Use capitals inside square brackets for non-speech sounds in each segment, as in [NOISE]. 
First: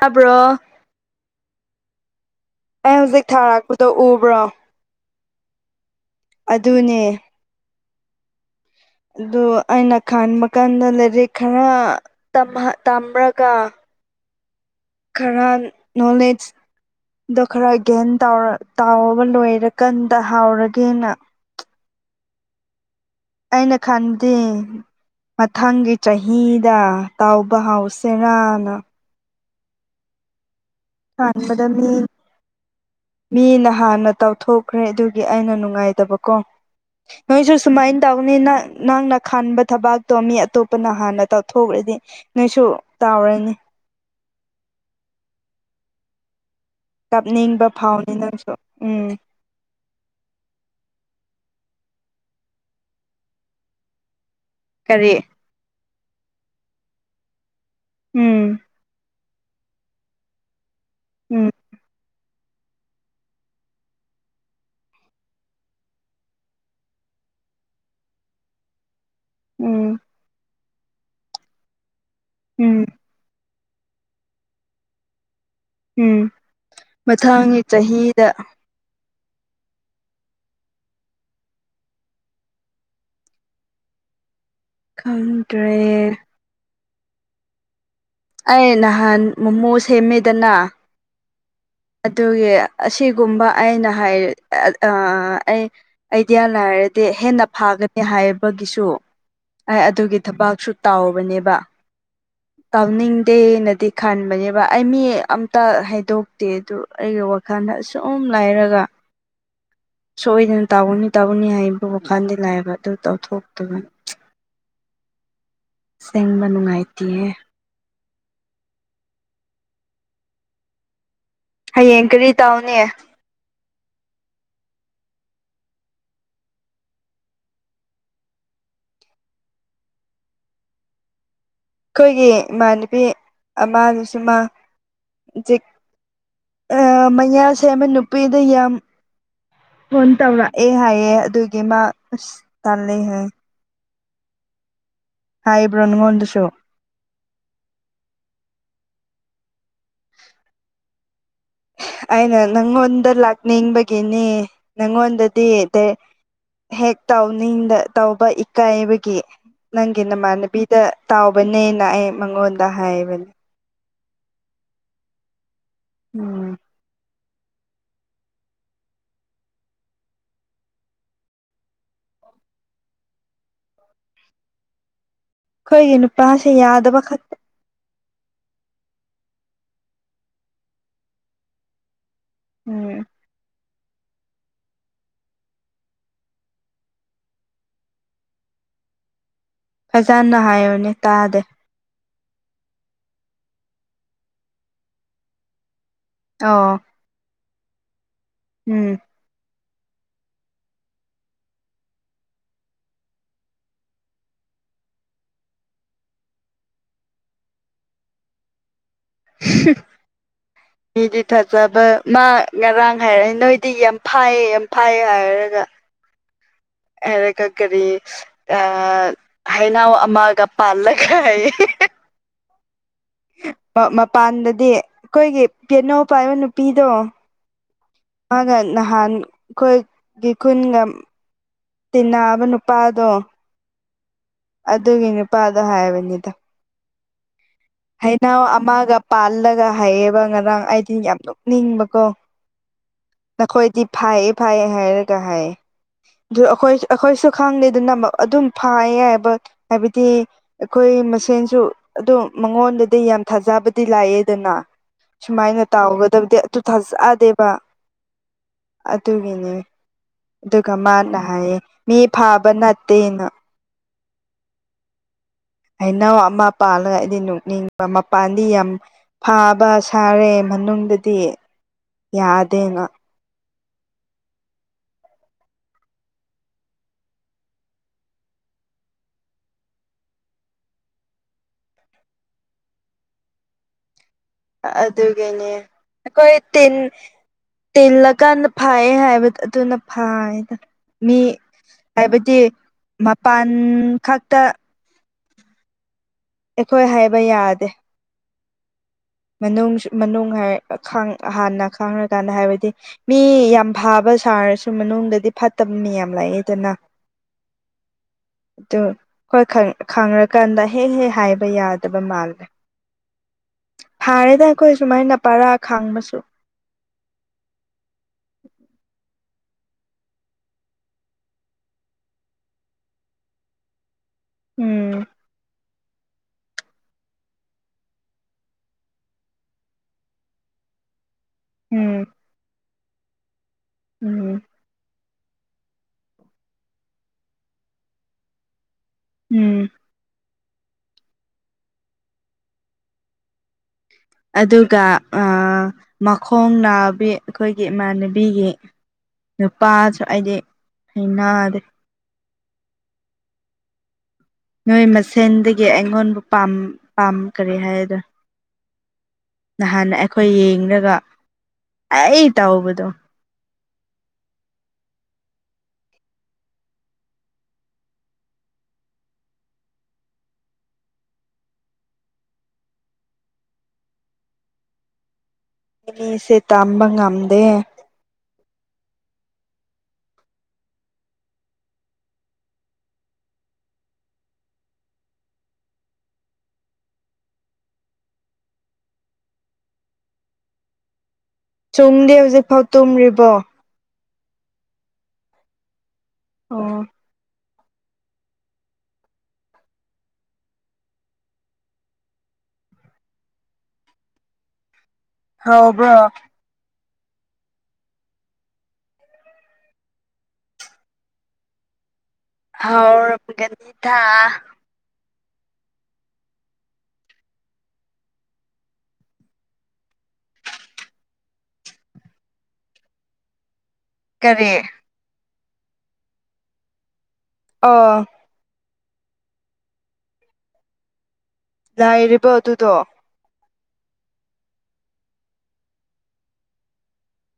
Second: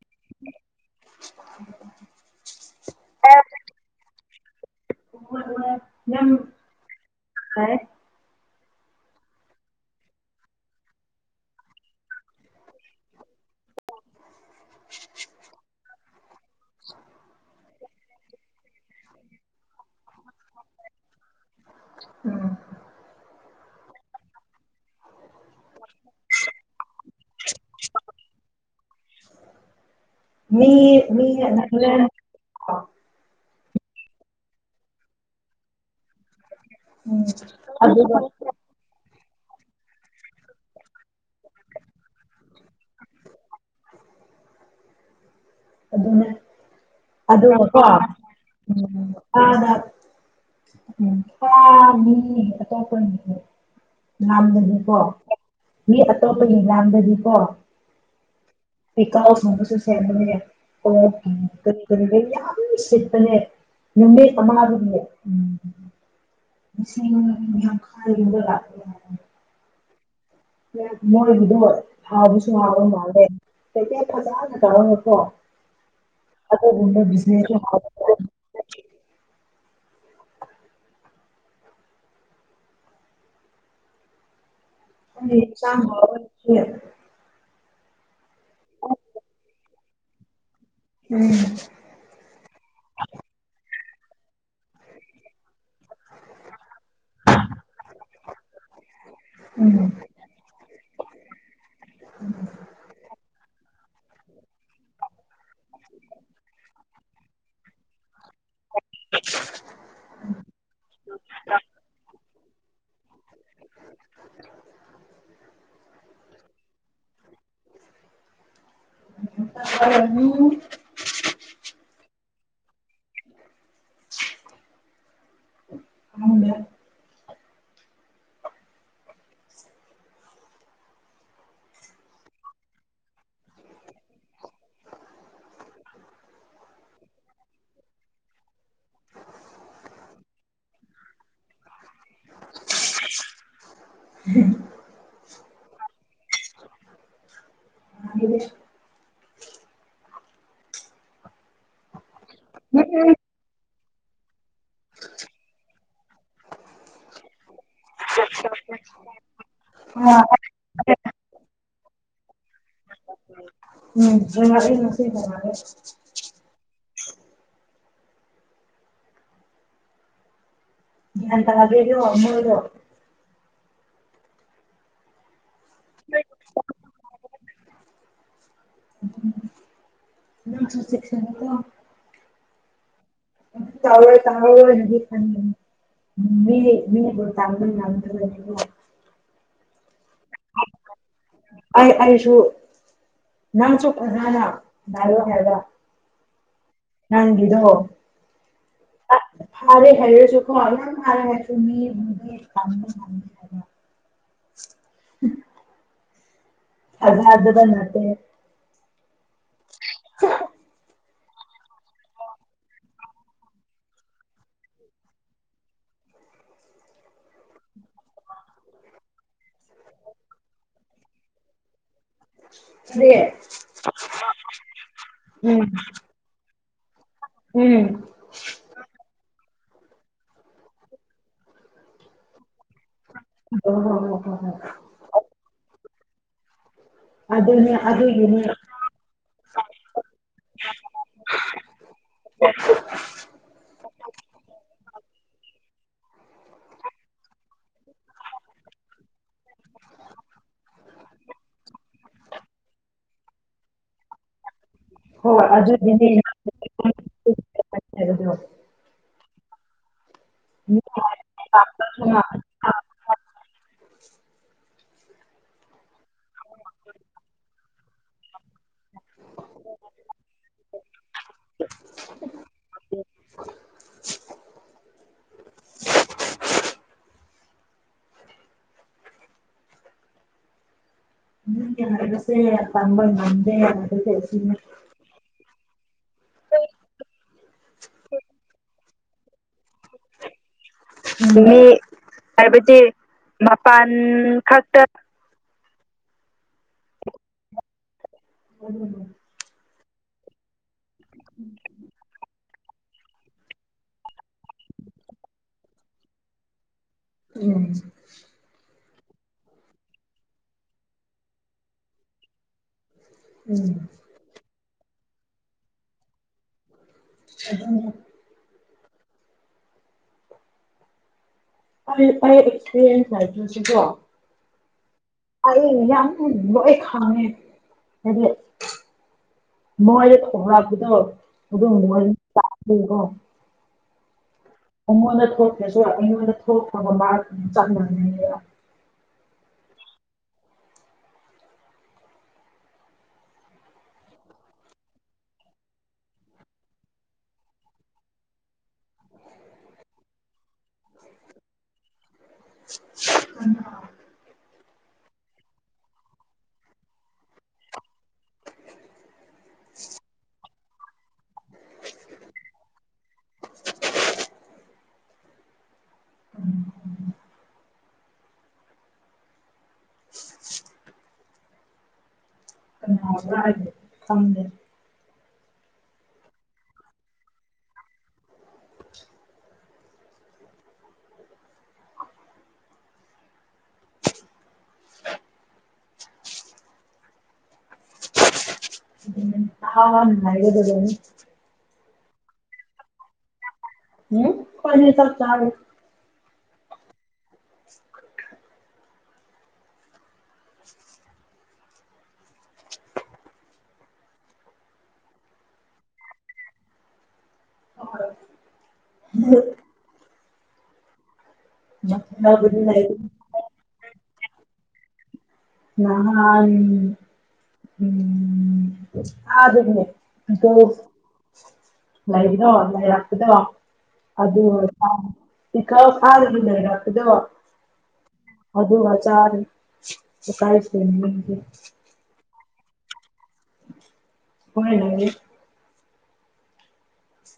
ꯇꯥꯕ꯭ꯔꯣ ꯑꯩ ꯍꯧꯖꯤꯛ ꯊꯥꯔꯛꯄꯗꯣ ꯎꯕ꯭ꯔꯣ [UNINTELLIGIBLE] ꯑꯗꯨꯅꯦ ꯍꯩ ꯑꯗꯨ ꯑꯩꯅ ꯈꯟꯕ ꯀꯥꯟꯗ ꯂꯥꯏꯔꯤꯛ ꯈꯔ ꯇꯝꯍ ꯇꯝꯔꯒ ꯈꯔ ꯅꯣꯂꯦꯖ ꯑꯗꯣ ꯈꯔ ꯒꯤꯟ ꯇꯥꯎꯔ ꯇꯥꯎꯑꯣꯕ ꯂꯣꯏꯔꯀꯥꯟꯗ ꯍꯥꯎꯔꯒꯦꯅ ꯎꯝ ꯑꯩꯅ ꯈꯟꯗꯤ ꯃꯊꯪꯒꯤ ꯆꯍꯤꯗ ꯇꯥꯎꯕ ꯍꯥꯎꯁꯤꯔꯅ ꯃꯤ ꯃꯤ ꯎꯝ ꯈꯥꯟꯕꯗ ꯃꯤ ꯃꯤꯅ ꯍꯥꯟꯅ ꯇꯧꯊꯣꯛꯈ꯭ꯔꯦ ꯑꯗꯨꯒꯤ ꯑꯩꯅ ꯅꯨꯡꯉꯥꯏꯇꯕ ꯀꯣ ꯅꯣꯏꯁꯨ ꯁꯨꯃꯥꯏꯅ ꯑꯗꯨꯒ ꯇꯧꯅꯤ ꯅꯪꯅ ꯈꯥꯟꯕ ꯊꯕꯛꯇꯣ ꯃꯤ ꯑꯇꯣꯞꯄꯅ ꯍꯥꯟꯅ ꯇꯧꯊꯣꯛꯈ꯭ꯔꯗꯤ ꯅꯣꯏꯁꯨ ꯇꯥꯎꯔꯅꯤ [INAUDIBLE] ꯑꯗꯨꯅꯦ ꯀꯥꯞꯅꯤꯡꯕ ꯑꯗꯨꯒꯀꯣ ꯐꯥꯎꯅꯤ ꯅꯪꯁꯨ ꯎꯝ ꯄꯥꯅ ꯎꯝ ꯄꯨꯔꯥ ꯃꯤ ꯑꯇꯣꯞꯄ ꯀꯔꯤ [UNINTELLIGIBLE] ꯃꯤ ꯑꯇꯣꯞꯄꯒꯤ ꯂꯥꯡꯗꯗꯤꯀꯣ ꯎꯝ ꯆꯍꯥꯎ ꯁꯨꯡꯕꯁꯨ ꯁꯦꯝꯕꯅꯦ ꯀꯣꯛ ꯎꯝ ꯀꯤ ꯀ꯭ꯔꯤ ꯀꯔ꯭ꯤꯅꯣ ꯌꯥꯝ ꯂꯩ ꯅꯦ ꯁꯤꯄꯅꯦ ꯅꯨꯃꯤꯠ ꯑꯃ ꯅꯤ ꯂꯤꯁꯤꯡ ꯌꯥꯡꯈꯩ ꯃꯨꯛ ꯂꯥꯛꯑꯦ ꯍꯥꯏꯕꯅꯦ ꯎꯝ ꯃꯣꯏꯒꯤꯗꯣ ꯍꯥꯥꯎꯕꯁꯨ ꯎꯝ ꯍꯥꯎꯕ ꯃꯥꯂꯦ ꯄꯦꯀꯦꯠ ꯐꯖꯅ ꯇꯧꯔꯒꯀꯣ ꯎꯝ ꯑꯗꯨꯒꯨꯝꯕ ꯕꯤꯁꯅꯦꯁ ꯃꯊꯪꯒꯤ ꯆꯍꯤꯗ [UNINTELLIGIBLE] ꯈꯪꯗ꯭ꯔꯦ [UNINTELLIGIBLE] ꯑꯩ ꯅꯍꯥꯟ ꯃꯣꯃꯣ ꯁꯦꯝꯃꯦꯗꯅ ꯑꯗꯨꯒꯤ ꯑꯁꯤꯒꯨꯝꯕ ꯑꯩꯅ ꯑꯩ ꯑꯥ ꯑꯩ ꯑꯥꯏꯗꯤꯌꯥ ꯂꯥꯏꯔꯗꯤ ꯍꯦꯟꯅ ꯐꯒꯅꯤ ꯍꯥꯏꯕꯒꯤꯁꯨ ꯑꯩ ꯑꯗꯨꯒꯤ ꯊꯕꯛꯁꯨ ꯇꯥꯎꯕꯅꯦꯕ ꯇꯧꯅꯤꯡꯗꯦꯅꯗꯤ ꯈꯟꯕꯅꯦꯕ ꯑꯩ ꯃꯤ ꯑꯝꯇ ꯍꯥꯏꯗꯣꯛꯇꯦ ꯑꯗꯨ ꯑꯩꯒꯤ ꯥꯍꯥꯟ ꯑꯁꯨꯨꯝ ꯂꯩꯏꯔꯒ ꯁꯣꯏꯗꯅ ꯇꯩꯒꯅꯤ ꯇꯧꯒꯅꯤ ꯍꯥꯏꯕ ꯋꯥꯈꯜꯗꯤ ꯂꯩꯕ ꯑꯗꯨ ꯂꯧꯊꯣꯛꯇꯣꯏꯅꯤ ꯁꯦꯡꯕ ꯅꯨꯡꯉꯥꯏꯇꯤꯌꯦ [UNINTELLIGIBLE] ꯍꯌꯦꯡ ꯀꯔꯤ ꯇꯧꯅꯤ ꯈꯪꯗꯦ ꯑꯩꯈꯣꯏꯒꯤ ꯏꯃꯥꯟꯅꯕꯤ ꯑꯃꯅꯁꯨ ꯃꯥ ꯍꯧꯖꯤꯛ ꯑ ꯃꯌꯥꯥꯁꯦꯝꯕ ꯅꯨꯄꯤꯗꯤ ꯌꯥꯝ ꯐꯣꯟ ꯇꯧꯔꯛꯑꯦ ꯍꯥꯏꯌꯦ ꯑꯗꯨꯒꯤ ꯃꯥ ꯑꯁ ꯇꯜꯂꯦ ꯍꯥꯏ [INAUDIBLE] ꯍꯥꯏꯕ꯭ꯔꯣ ꯅꯪꯉꯣꯟꯗꯁꯨ [INAUDIBLE] ꯑꯥꯏꯅ ꯅꯪ ꯉꯣꯟꯗ ꯂꯥꯛꯅꯤ ꯕꯒꯤ ꯒꯤꯅꯦ ꯅꯪꯉꯣꯟꯗꯗꯤ ꯍꯦꯛ ꯇꯧꯅꯤꯡꯗ ꯇꯧꯕ ꯏꯀꯥꯏꯕꯒꯤ ꯅꯪꯒꯤ ꯅꯃꯥꯟꯅꯕꯤꯗ ꯇꯥꯎꯕꯅꯦꯅ ꯑꯩ ꯃꯉꯣꯟꯗ ꯗ ꯍꯥꯏꯕꯅꯦ [UNINTELLIGIBLE] ꯎꯝ ꯒ꯭ꯌꯥꯟ ꯇ꯭ꯗꯔꯤꯗꯣ ꯅꯣꯏꯔꯣ ꯑꯩꯈꯣꯏꯒꯤ ꯅꯨꯄꯥꯁꯦ ꯌꯥꯗꯕ ꯈꯛꯇ [UNINTELLIGIBLE] ꯎꯝ [UNINTELLIGIBLE] [UNINTELLIGIBLE] ꯐꯖꯅ ꯍꯥꯏꯌꯨꯅꯦ ꯇꯥꯗꯦ ꯑꯩ ꯑꯩꯁꯨ ꯅꯪꯁꯨ ꯐꯖꯅ [UNINTELLIGIBLE] ꯑꯧ [UNINTELLIGIBLE] ꯎꯝ ꯐꯔꯦ ꯍꯥꯏꯔꯁꯨ ꯈꯣ ꯐꯔꯦ ꯍꯥꯏꯁꯨ ꯃꯤ ꯀ ꯍꯥꯏꯔ [UNINTELLIGIBLE] ꯑꯗ ꯑꯗ ꯅꯇꯦ [UNINTELLIGIBLE] [UNINTELLIGIBLE] ꯃꯤꯗꯤ ꯊꯥꯖꯕ ꯃꯥ ꯉꯔꯥꯡ ꯍꯥꯏꯔꯛꯅꯤ ꯅꯣꯏꯗꯤ ꯌꯥꯝ ꯐꯥꯏꯌꯦ ꯌꯥꯝ ꯐꯥꯏꯌꯦ ꯍꯥꯏꯔꯒ [INAUDIBLE] ꯍꯥꯏꯔꯒ ꯀꯔꯤ ꯑꯥ ꯍꯩꯅꯥꯎ ꯑꯃꯒ ꯄꯥꯜꯂꯒ ꯍꯥꯏ ꯁꯤ ꯃꯄꯥꯟꯗꯗꯤ ꯑꯩꯈꯣꯏꯒꯤ ꯎꯝ ꯀꯩꯅꯧ ꯄꯥꯏꯕ ꯅꯨꯄꯤꯗꯣ ꯎꯝ ꯃꯥꯒ ꯅꯍꯥꯟ ꯑꯩꯈꯣꯏꯒꯤ ꯈꯨꯟꯒ ꯇꯤꯟꯅꯕ ꯅꯨꯄꯥ ꯄꯥꯗꯣ ꯑꯣ ꯍꯣ ꯍꯣ ꯍꯣ ꯍꯣ ꯑꯗꯨꯒꯤ ꯅꯨꯄꯥꯗꯣ ꯍꯥꯏꯕꯅꯤꯗ ꯑꯗꯨꯅꯦ ꯍꯩꯅꯎ ꯑꯗꯨꯒꯤꯅꯦ ꯑꯃꯒ ꯄꯥꯜꯂꯒ ꯍꯥꯏꯌꯦꯕ ꯉꯔꯥꯡ ꯑꯩꯗꯤ ꯌꯥꯝ ꯅꯨꯛꯅꯤꯡꯕꯀꯣ [UNINTELLIGIBLE] ꯅꯈꯣꯏꯗꯤ ꯐꯌꯦ ꯐꯩꯌꯦ ꯍꯥꯏꯔꯒ ꯍꯥꯏ ꯑꯗꯨ ꯑꯩꯈꯣꯏ ꯑꯩꯈꯣꯏꯁꯨ ꯈꯪꯗꯦ ꯑꯗꯨꯅ ꯑꯗꯨꯝ ꯐ ꯌꯥꯕ ꯍꯥꯏꯕꯗꯤ ꯑꯩꯈꯣꯏ ꯑꯩ ꯃꯁꯦꯟꯁꯨ ꯑꯗꯨꯝ ꯃꯉꯣꯟꯗꯗꯤ ꯌꯥꯝ ꯊꯥꯖꯕꯗꯤ ꯂꯥꯛꯑꯦꯗꯅ ꯍꯣꯏ ꯁꯨꯃꯥꯏꯅ ꯑꯗꯨꯒꯤꯅꯦ ꯇꯥꯎꯒꯗꯕꯗꯤ ꯑꯗꯨ ꯊꯥꯖꯗꯦꯕ ꯍꯥꯏꯕꯗꯣ ꯑꯗꯨꯒꯤꯅꯦ ꯑꯗꯨꯒ ꯃꯤ ꯃꯥꯅ ꯍꯥꯏꯌꯦ ꯃꯤ ꯐꯥꯕ ꯅꯠꯇꯦꯅ [INAUDIBLE] ꯍꯩꯅꯥꯎ ꯑꯃ ꯄꯥꯜꯂꯒ ꯑꯩꯗꯤ ꯅꯣꯛꯅꯤꯡꯕ ꯃꯄꯥꯟ ꯗꯤ ꯌꯥꯝ ꯐꯥꯕ ꯁꯥꯔꯦ ꯃꯅꯨꯡꯗꯗꯤ ꯌꯥꯗꯦ ꯉꯥ [INAUDIBLE] ꯁꯦ ꯀꯝꯕ ꯉꯦꯁꯦ [UNINTELLIGIBLE] [INAUDIBLE] ꯑꯗꯨꯒꯤꯅꯦ ꯑꯩꯈꯣꯏ ꯇꯤꯟ ꯇꯤꯂꯀꯥꯟꯗ ꯐꯥꯏ ꯑꯦ ꯍꯥꯏꯕ ꯑꯗꯨꯅ ꯐꯥꯏꯗ ꯃꯤ ꯍꯥꯏꯕꯗꯤ ꯃꯄꯥꯟ ꯈꯛꯇ ꯑꯩꯈꯣꯏ ꯍꯥꯏꯕ ꯌꯥꯗꯦ [INAUDIBLE] ꯅꯪꯁꯨ ꯃꯅꯨꯡ ꯍꯥꯏ ꯈꯟ ꯍꯥꯟꯅ ꯈꯥꯡꯉꯀꯥꯟꯗ ꯍꯥꯏꯕꯗꯤ ꯃꯤ ꯌꯥꯝ ꯐꯥꯕ ꯁꯥꯔꯁꯨ ꯃꯅꯨꯡꯗꯗꯤ ꯐꯠꯇꯕ ꯃꯤ ꯌꯥꯝ ꯂꯥꯛꯑꯦꯗꯅ ꯎꯝ ꯑꯗꯨ ꯍꯣꯏ ꯈꯪ ꯈꯪꯔꯀꯥꯟꯗ ꯍꯦꯛ ꯍꯦꯛ ꯍꯥꯏꯕ ꯌꯥꯗꯕ ꯃꯥꯜꯂꯦ ꯎꯝ ꯐꯥꯔꯦꯗ ꯑꯩꯈꯣꯏ ꯁꯨꯃꯥꯏꯅ ꯄꯔꯥ ꯈꯥꯡꯃꯁꯨ ꯑꯍꯨꯝ ꯑꯩ ꯑꯩ ꯑꯦꯛꯁꯄꯤꯔꯤꯟꯁ [UNINTELLIGIBLE] ꯀꯣ ꯎꯝ ꯑꯩ ꯌꯥꯝ ꯂꯣꯏ ꯈꯥꯉꯦ ꯍꯥꯏꯗꯤ ꯃꯣꯏ ꯊꯣꯔꯛꯄꯗꯣ ꯑꯗꯨꯒꯨꯝꯕ ꯃꯣꯢ ꯎꯝ ꯇꯥꯁ ꯄꯤꯕ꯭ꯔꯣ ꯎꯝ ꯑꯩꯉꯣꯟꯗ ꯊꯣꯛꯇ꯭ꯔꯁꯨ ꯑꯩꯉꯣꯟꯗ ꯊꯣꯛꯄꯒ ꯃꯥ ꯑꯗꯨꯝ ꯆꯞ ꯃꯥꯟꯅꯩꯕ ꯎꯝ ꯑꯗꯨꯒ ꯑꯥ ꯃꯈꯣꯡ ꯅꯥꯕꯤ ꯑꯩꯈꯣꯏꯒꯤ ꯏꯃꯥꯟꯅꯕꯤꯒꯤ ꯅꯨꯄꯥꯁꯨ ꯑꯩꯗꯤ ꯍꯩꯅꯥꯗꯦ [INAUDIBLE] ꯅꯣꯏ ꯃꯁꯦꯟꯗꯒꯤ ꯑꯩꯉꯣꯟꯕꯨ ꯄꯥꯝ ꯄꯥꯝ ꯀꯔꯤ ꯍꯥꯏꯌꯦꯗꯣ ꯅꯍꯥꯟ ꯑꯩꯈꯣꯏ ꯌꯦꯔꯒ ꯑꯩ ꯇꯥꯎꯕꯗꯣ ꯅꯥꯎꯆꯥ ꯑꯩ ꯈꯪꯗꯦ ꯑꯩꯗꯤꯁꯦ ꯇꯝꯕ ꯉꯝꯗꯦ ꯑꯍꯥ ꯍꯥ ꯅꯥꯏꯌꯣꯗꯣꯗꯨꯝ ꯆꯨꯝꯗꯦ ꯍꯧꯖꯤꯛꯐꯥꯎ ꯇꯨꯝꯔꯤꯕꯣ ꯍꯝ ꯑꯈꯣꯢꯅꯤ ꯆꯥꯛ ꯆꯔꯦ ꯑꯣ ꯍꯥꯎꯕ꯭ꯔꯣ ꯎꯝ ꯌꯥꯝ ꯍꯥꯎꯔꯝꯒꯅꯤꯗ ꯥꯅꯍꯥꯟ ꯎꯝ ꯑ ꯑꯗꯨꯅꯦ ꯍꯦꯇ ꯂꯩꯗꯣ ꯂꯩꯔꯛꯄꯣꯗ ꯀꯔꯤ ꯑꯗꯨꯒ ꯀ ꯏꯀ ꯐꯥꯔꯒ ꯂꯩꯔꯛꯄꯗꯣ ꯑꯣ ꯑꯗꯨ ꯆꯥꯗ꯭ꯔꯤ ꯗꯨꯀꯥꯜ ꯁꯦꯝ ꯂꯥꯏꯔꯤꯕ ꯑꯗꯨꯗꯣ ꯍꯣꯏꯅꯦ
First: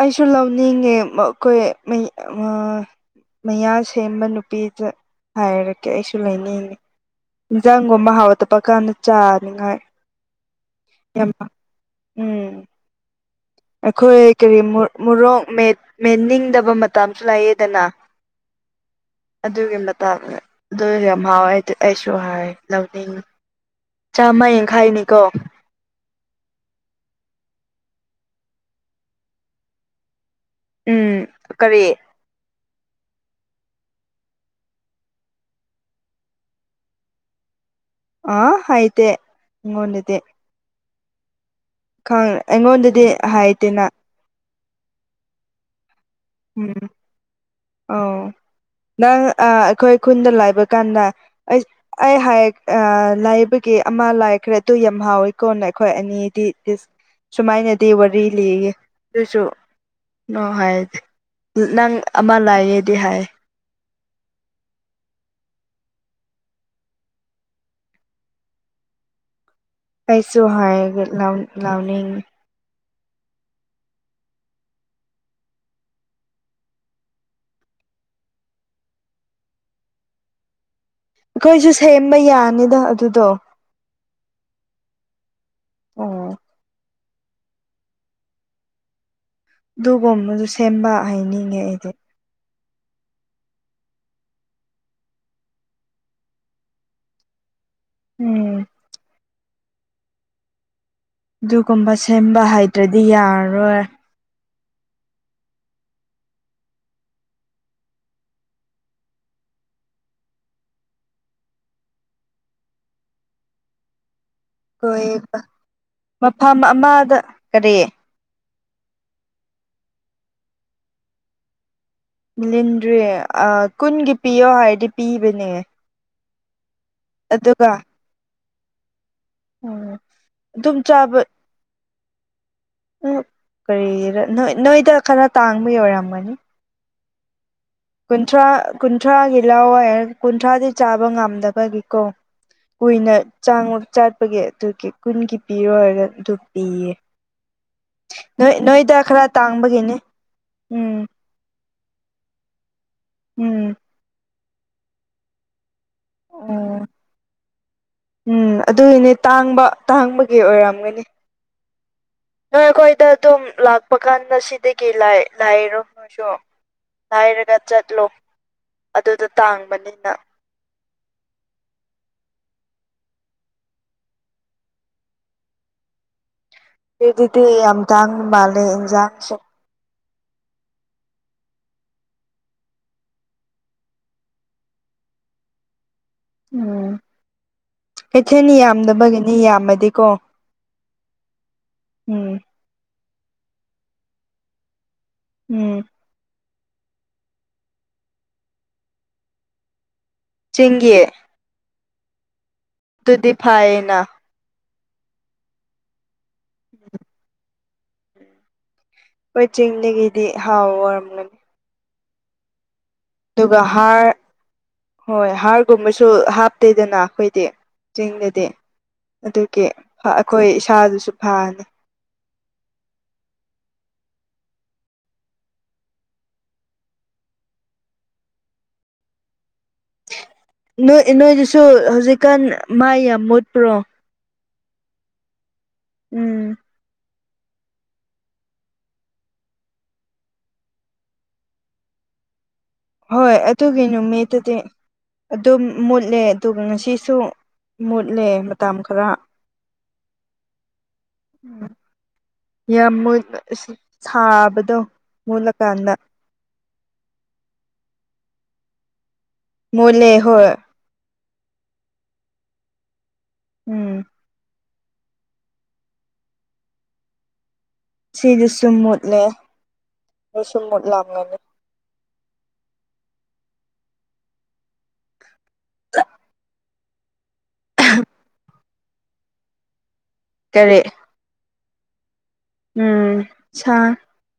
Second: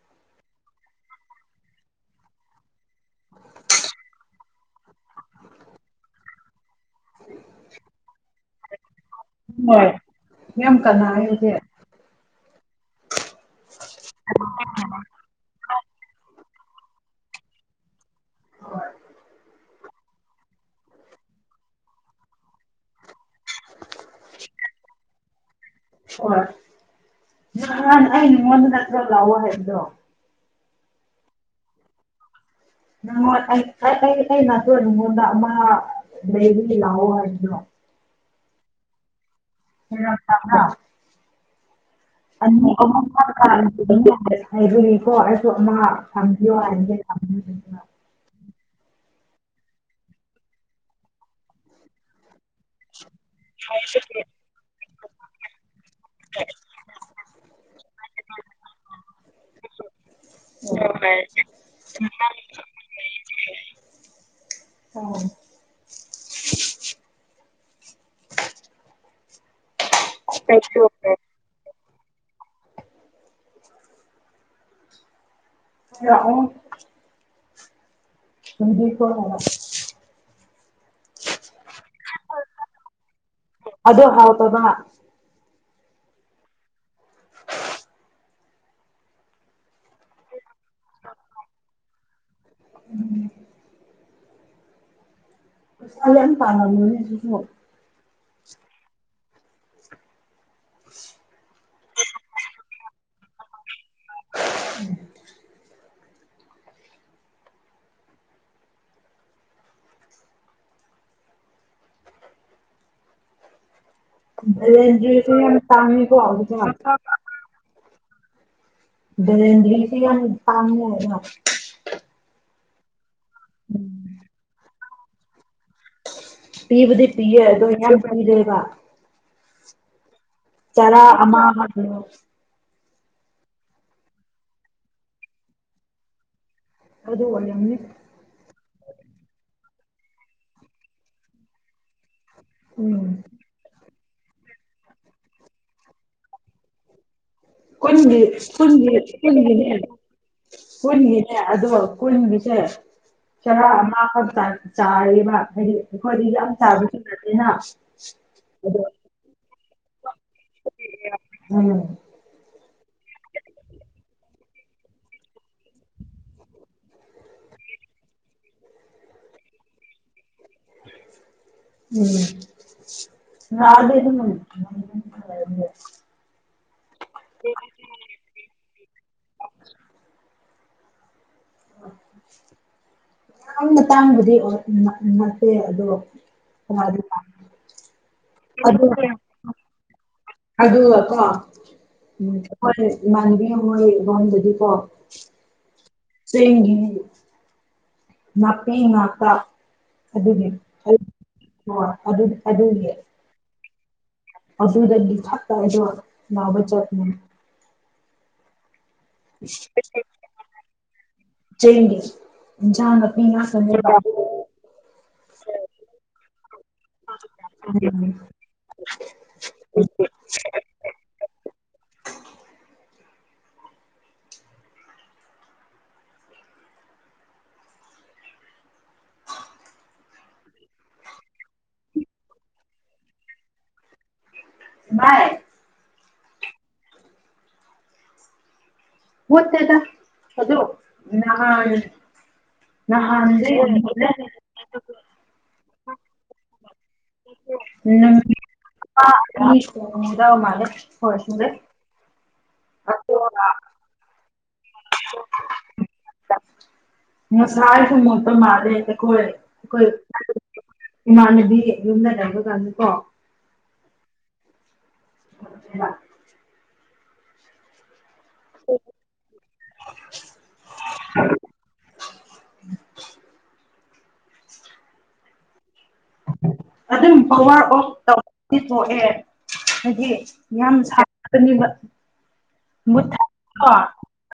ꯑꯩꯁꯨ ꯂꯧꯅꯤꯡꯉꯦ ꯃꯈꯣꯏ ꯃꯌꯥ ꯉ ꯃꯌꯥꯝ ꯁꯦꯝꯕ ꯅꯨ ꯄꯤꯗ ꯍꯥꯏꯔꯛꯀꯦ ꯑꯩꯁꯨ ꯂꯩꯅꯤꯡꯉꯤ ꯏꯟꯖꯥꯡꯒꯨꯝꯕ ꯍꯥꯎ ꯗꯕꯀꯥꯟꯗ ꯆꯥꯅꯤꯡꯉꯥꯏ ꯍꯣꯏ ꯌꯥꯝ ꯌꯥꯝ ꯀꯅꯥꯏ ꯑ ꯍꯧꯖꯤꯛ ꯎꯝ ꯑꯩꯈꯣꯏ ꯀꯔꯤ ꯃꯣ ꯃꯣꯔꯣꯛ ꯃꯦꯠ ꯃꯦꯠꯅꯤꯡꯗꯕ ꯃꯇꯝ ꯂꯩꯌꯦꯗꯅ ꯍꯣꯏ ꯑꯗꯨꯒꯤ ꯃꯇꯥꯡꯗ ꯑꯗꯨ ꯌꯥꯝ ꯍꯥꯎꯋꯦ ꯑꯩꯁꯨ ꯍꯥꯏ ꯂꯧꯅꯤꯡ ꯆꯥꯝꯃ ꯌꯦꯡꯈꯥꯏꯅꯤꯀꯣ ꯍꯣꯏ ꯅꯍꯥꯟ ꯑꯩ ꯅꯉꯣꯟꯗ ꯅꯠꯇ꯭ꯔꯣ ꯂꯥꯛꯑꯣ ꯍꯥꯏꯕꯗꯣ ꯎꯝ ꯀꯔꯤ ꯅꯉꯣꯟ ꯑꯩ ꯑꯩ ꯑꯩ ꯑꯩ ꯅꯉꯣꯟ ꯏꯪꯒꯟꯗ ꯑꯃ ꯂꯩꯕꯒꯤ ꯂꯥꯛꯑꯣ ꯍꯥꯢꯕꯗꯨ ꯑ ꯍꯥꯏꯗꯦ ꯑꯩꯉꯣꯟꯗꯗꯤ ꯃꯦꯔꯥꯡ ꯅꯝꯕ꯭ꯔꯥ ꯑꯅꯤ ꯑꯩꯉꯣꯟꯗꯗꯤ ꯑꯍꯨꯝ ꯍꯥꯏꯗꯦꯅ ꯐꯕꯀꯟꯗꯗꯤ ꯍꯥꯏꯔꯦꯀꯣ ꯑꯩꯁꯨ ꯑꯃ ꯊꯝꯕꯤꯌꯣ ꯎꯝ ꯍꯥꯢꯕꯅꯦꯕ ꯑꯗꯨꯗꯨꯅ ꯑꯧ ꯅꯪ ꯑꯥ ꯑꯩꯈꯣꯏ ꯈꯨꯟꯗ ꯂꯩꯕ ꯀꯥꯟꯗ ꯑꯩ ꯑꯩ ꯍꯥꯏꯌꯦ ꯑꯥ ꯂꯩꯕꯒꯤ ꯑꯃ ꯂꯥꯏꯈ꯭ꯔꯦ ꯑꯗꯨ ꯌꯥꯝ ꯍꯥꯎꯋꯤ ꯀꯣꯟꯅ ꯑꯩꯈꯣꯏ ꯑꯅꯤꯗꯤ ꯗꯤꯁ- ꯁꯨꯃꯥꯏꯅꯗꯤ ꯋꯥꯔꯤ ꯂꯤꯌꯦ ꯑꯗꯨꯁꯨ ꯅꯣ ꯍꯥꯏꯌꯦ ꯅꯪ ꯑꯃ ꯂꯩꯌꯦꯗꯤ ꯍꯥꯏꯌꯦ ꯑꯣ [INAUDIBLE] ꯑꯩꯁꯨ ꯍꯥꯏ ꯂꯥꯎ ꯂꯥꯎꯅꯤꯡ ꯂꯛꯑꯣ [UNINTELLIGIBLE] ꯑꯩꯈꯣꯏꯁꯨ ꯁꯦꯝꯕ ꯌꯥꯅꯤꯗ ꯑꯗꯨꯗꯣ ꯑꯗꯣ ꯍꯥꯎꯇꯕ ꯑꯣ ꯑꯗꯨꯒꯨꯝꯕꯗꯨ ꯁꯦꯝꯕ ꯍꯩꯅꯤꯡꯉꯦ ꯑꯩꯗꯤ [INAUDIBLE] ꯄꯩꯁꯥ ꯌꯥꯝ ꯇꯥꯜꯂꯝꯒꯅꯤ ꯍꯧꯖꯤꯛꯁꯨ ꯎꯝ [INAUDIBLE] ꯑꯗꯨꯒꯨꯝꯕ ꯁꯦꯝꯕ ꯍꯩꯇ꯭ꯔꯥꯗꯤ ꯌꯥꯔꯔꯣꯏ ꯎꯝ ꯀꯣꯏ ꯕꯦꯂꯦꯟꯗ꯭ꯔꯤꯁꯨ ꯌꯥꯝ ꯇꯥꯡꯉꯦꯀꯣ ꯍꯧꯖꯤꯛ ꯃꯐꯝ ꯀꯥꯟ ꯑꯃꯗ ꯀꯔꯤ ꯕꯦꯂꯦꯟꯗ꯭ꯔꯤꯁꯨ ꯌꯥꯝ ꯇꯥꯡꯉꯦ ꯑꯣ ꯕꯦꯂꯦꯟꯗ꯭ꯔꯤ ꯑꯥ ꯀꯨꯟꯒꯤ ꯄꯤꯌꯣ ꯍꯥꯏꯔꯗꯤ ꯄꯤꯕꯅꯦ ꯄꯤꯕꯗꯤ ꯄꯤꯌꯦ ꯑꯗꯣ ꯑꯗꯨꯒ ꯌꯥꯝ ꯄꯤꯗꯦꯕ ꯎꯝ ꯑꯗꯨꯝ ꯆꯔꯥ ꯑꯃ ꯍꯞꯄꯤꯌꯨ ꯎꯝ ꯀꯔꯤꯔ ꯅꯣꯢ ꯅꯣꯏꯗ ꯈꯔ ꯇꯥꯡꯕꯒꯤ ꯑꯣꯏꯔꯝꯒꯅꯤ ꯑꯗꯨ ꯑꯣꯢꯔꯝꯅꯤ ꯀꯨꯟꯊ꯭ꯔꯥ ꯀꯨꯟꯊ꯭ꯔꯥꯒꯤ ꯂꯧꯋꯦ ꯀꯨꯟꯊ꯭ꯔꯥꯗꯤ ꯆꯥꯕ ꯉꯝꯗꯕꯒꯤꯀꯣ ꯎꯝ ꯀꯨꯏꯅ ꯆꯥꯡꯉꯣꯆꯠ ꯑꯩꯈꯣꯏꯒꯤ ꯑꯗꯨꯒꯤ ꯀꯨꯟꯒꯤ ꯄꯤꯌꯣ ꯍꯥꯢꯔꯗꯤ ꯑꯗꯨꯝ ꯄꯤꯌꯦ ꯀꯨꯟꯒꯤ ꯅꯣꯏ ꯀꯨꯟꯒꯤ ꯅꯣꯏꯗ ꯈꯔ ꯀꯨꯟꯒꯤꯅꯦ ꯇꯥꯡꯕꯒꯤꯅꯦ ꯎꯝ ꯀꯨꯟꯒꯤꯅꯦ ꯑꯗꯣ ꯀꯨꯟꯒꯤꯁꯦ ꯆꯔꯥ ꯎꯝ ꯑꯃꯈꯛꯇ ꯆꯥꯔꯦꯕ ꯍꯥꯏꯗꯤ ꯑꯩꯈꯣꯏꯗꯤ ꯌꯥꯝ ꯆꯥꯕꯁꯨ ꯅꯠꯇꯦꯅ ꯎꯝ ꯑꯗꯣ ꯑꯗꯨꯒꯤꯅꯦ ꯇꯥꯡꯕ ꯇꯥꯡꯕꯒꯤ ꯑꯣꯏꯔꯝꯒꯅꯤ ꯎꯝ ꯎꯝ ꯍꯣꯏ ꯑꯩꯈꯣꯏꯗ ꯑꯗꯨꯝ ꯂꯥꯛꯄ ꯀꯥꯟꯗ ꯁꯤꯗꯒꯤ ꯂꯩ ꯂꯩꯔꯣ ꯅꯣꯏꯁꯨ ꯍꯥꯏꯔꯒ ꯆꯠꯂꯣ ꯑꯗꯨꯗ ꯇꯥꯡꯕꯅꯤꯅ ꯎꯝ ꯅꯔꯥꯗꯤ ꯑꯗꯨꯝ ꯂꯝꯂꯣꯡꯗ ꯂꯩꯕꯅꯦ ꯗꯨꯗꯤ ꯌꯥꯝ ꯇꯥꯡꯕ ꯃꯥꯜꯂꯦ ꯏꯟꯖꯥꯡ ꯁꯦ ꯌꯥꯝꯅ ꯇꯥꯡꯕꯗꯤ ꯑꯣꯏ ꯅꯠꯇꯦ ꯑꯗꯣ ꯎꯝ ꯀꯅꯥꯗꯤ ꯇꯥꯡ ꯀꯩꯊꯦꯜ ꯑꯗꯨ ꯌꯥꯝꯗꯕꯒꯤꯅꯤ ꯌꯥꯝꯃꯗꯤꯀꯣ ꯑꯗꯨꯒ ꯀꯣ ꯎꯝ ꯑꯈꯣꯏ ꯏꯃꯥꯟꯕꯤ ꯍꯣꯏꯔꯣꯝꯗꯗꯤꯀꯣ ꯎꯝ ꯆꯦꯡꯒꯤꯅꯤ ꯅꯥꯄꯤ ꯉꯥꯛꯇꯥ ꯑꯗꯨꯒꯤ ꯆꯤꯡꯒꯤ ꯁꯔꯨꯛ ꯍꯣꯢ ꯑꯗꯨꯒꯤ ꯑꯗꯨꯗꯤ ꯐꯩꯑꯦꯅ ꯑꯗꯨꯗꯒꯤ ꯁꯛꯇꯁꯨ ꯅꯕꯥ ꯆꯠꯂꯤꯅꯦ ꯑꯩꯈꯣꯏ ꯆꯤꯡꯗꯒꯤꯗꯤ ꯍꯥꯎꯔꯝꯒꯅꯤ ꯑꯄꯤ ꯑꯗꯨꯒ ꯉꯛꯇꯅꯦꯕꯥ ꯍꯥꯔ ꯍꯣꯏ ꯍꯥꯔꯒꯨꯝꯕꯁꯨ ꯍꯥꯞꯇꯦꯗꯅ ꯑꯈꯣꯏꯗꯤ ꯎꯝ ꯆꯤꯡꯗꯗꯤ ꯑꯗꯨꯒꯤ ꯑꯈꯣꯏ ꯏꯁꯥꯗꯁꯨ ꯐꯍꯟꯂꯦ ꯅꯣꯏꯒꯤꯁꯨ ꯍꯧꯖꯤꯛꯀꯥꯟ ꯃꯩꯏ ꯌꯥꯝ ꯃꯨꯠꯄ꯭ꯔꯣ ꯃꯥꯏ ꯎꯝ ꯃꯨꯠꯇꯦꯗ ꯑꯗꯣ ꯅꯍꯥꯟ ꯍꯣꯏ ꯅꯍꯥꯟꯗꯤ ꯑꯗꯨꯒꯤ ꯑꯗꯨꯅꯦ ꯅꯨꯃꯤꯠꯇꯨꯗꯤ ꯑꯗꯨꯒ ꯑꯗꯨꯝ ꯃꯨꯠꯂꯦ ꯑꯗꯨꯒ ꯉꯁꯤꯁꯨ ꯅꯨꯃꯤꯠ ꯃꯨꯠꯂꯦ ꯃꯇꯝ ꯈꯔ꯭ ꯑꯃ [UNINTELLIGIBLE] ꯋꯥꯝ ꯃꯨꯠ ꯑꯗꯨꯒ ꯁꯨ ꯁꯥ ꯗꯣ ꯃꯨꯠꯂꯀꯥꯟꯗ ꯉꯁꯥꯏꯁꯨ [UNINTELLIGIBLE] ꯃꯨꯠꯂꯦ ꯍꯣꯏ ꯏꯃꯥꯟꯅꯕꯤ ꯌꯨꯝꯗ ꯂꯩꯕ ꯀꯥꯟꯗ ꯀꯣ ꯎꯝ [UNINTELLIGIBLE] ꯁꯤꯗꯁꯨ ꯃꯨꯠꯂꯦ ꯑꯗꯁꯨ ꯃꯨꯠꯂꯝꯒꯅꯤ ꯎꯝ ꯑꯗꯨꯝ ꯄꯋꯥꯔ ꯑꯣꯐ ꯇꯧꯕꯗꯤ ꯊꯣꯛꯑꯦ ꯍꯥꯏꯗꯤ ꯌꯥꯝ ꯀꯔꯤ ꯁꯥꯕꯅꯦꯕ ꯃꯨꯠ ꯎꯝ ꯁꯥ ꯊꯠꯄꯀꯣ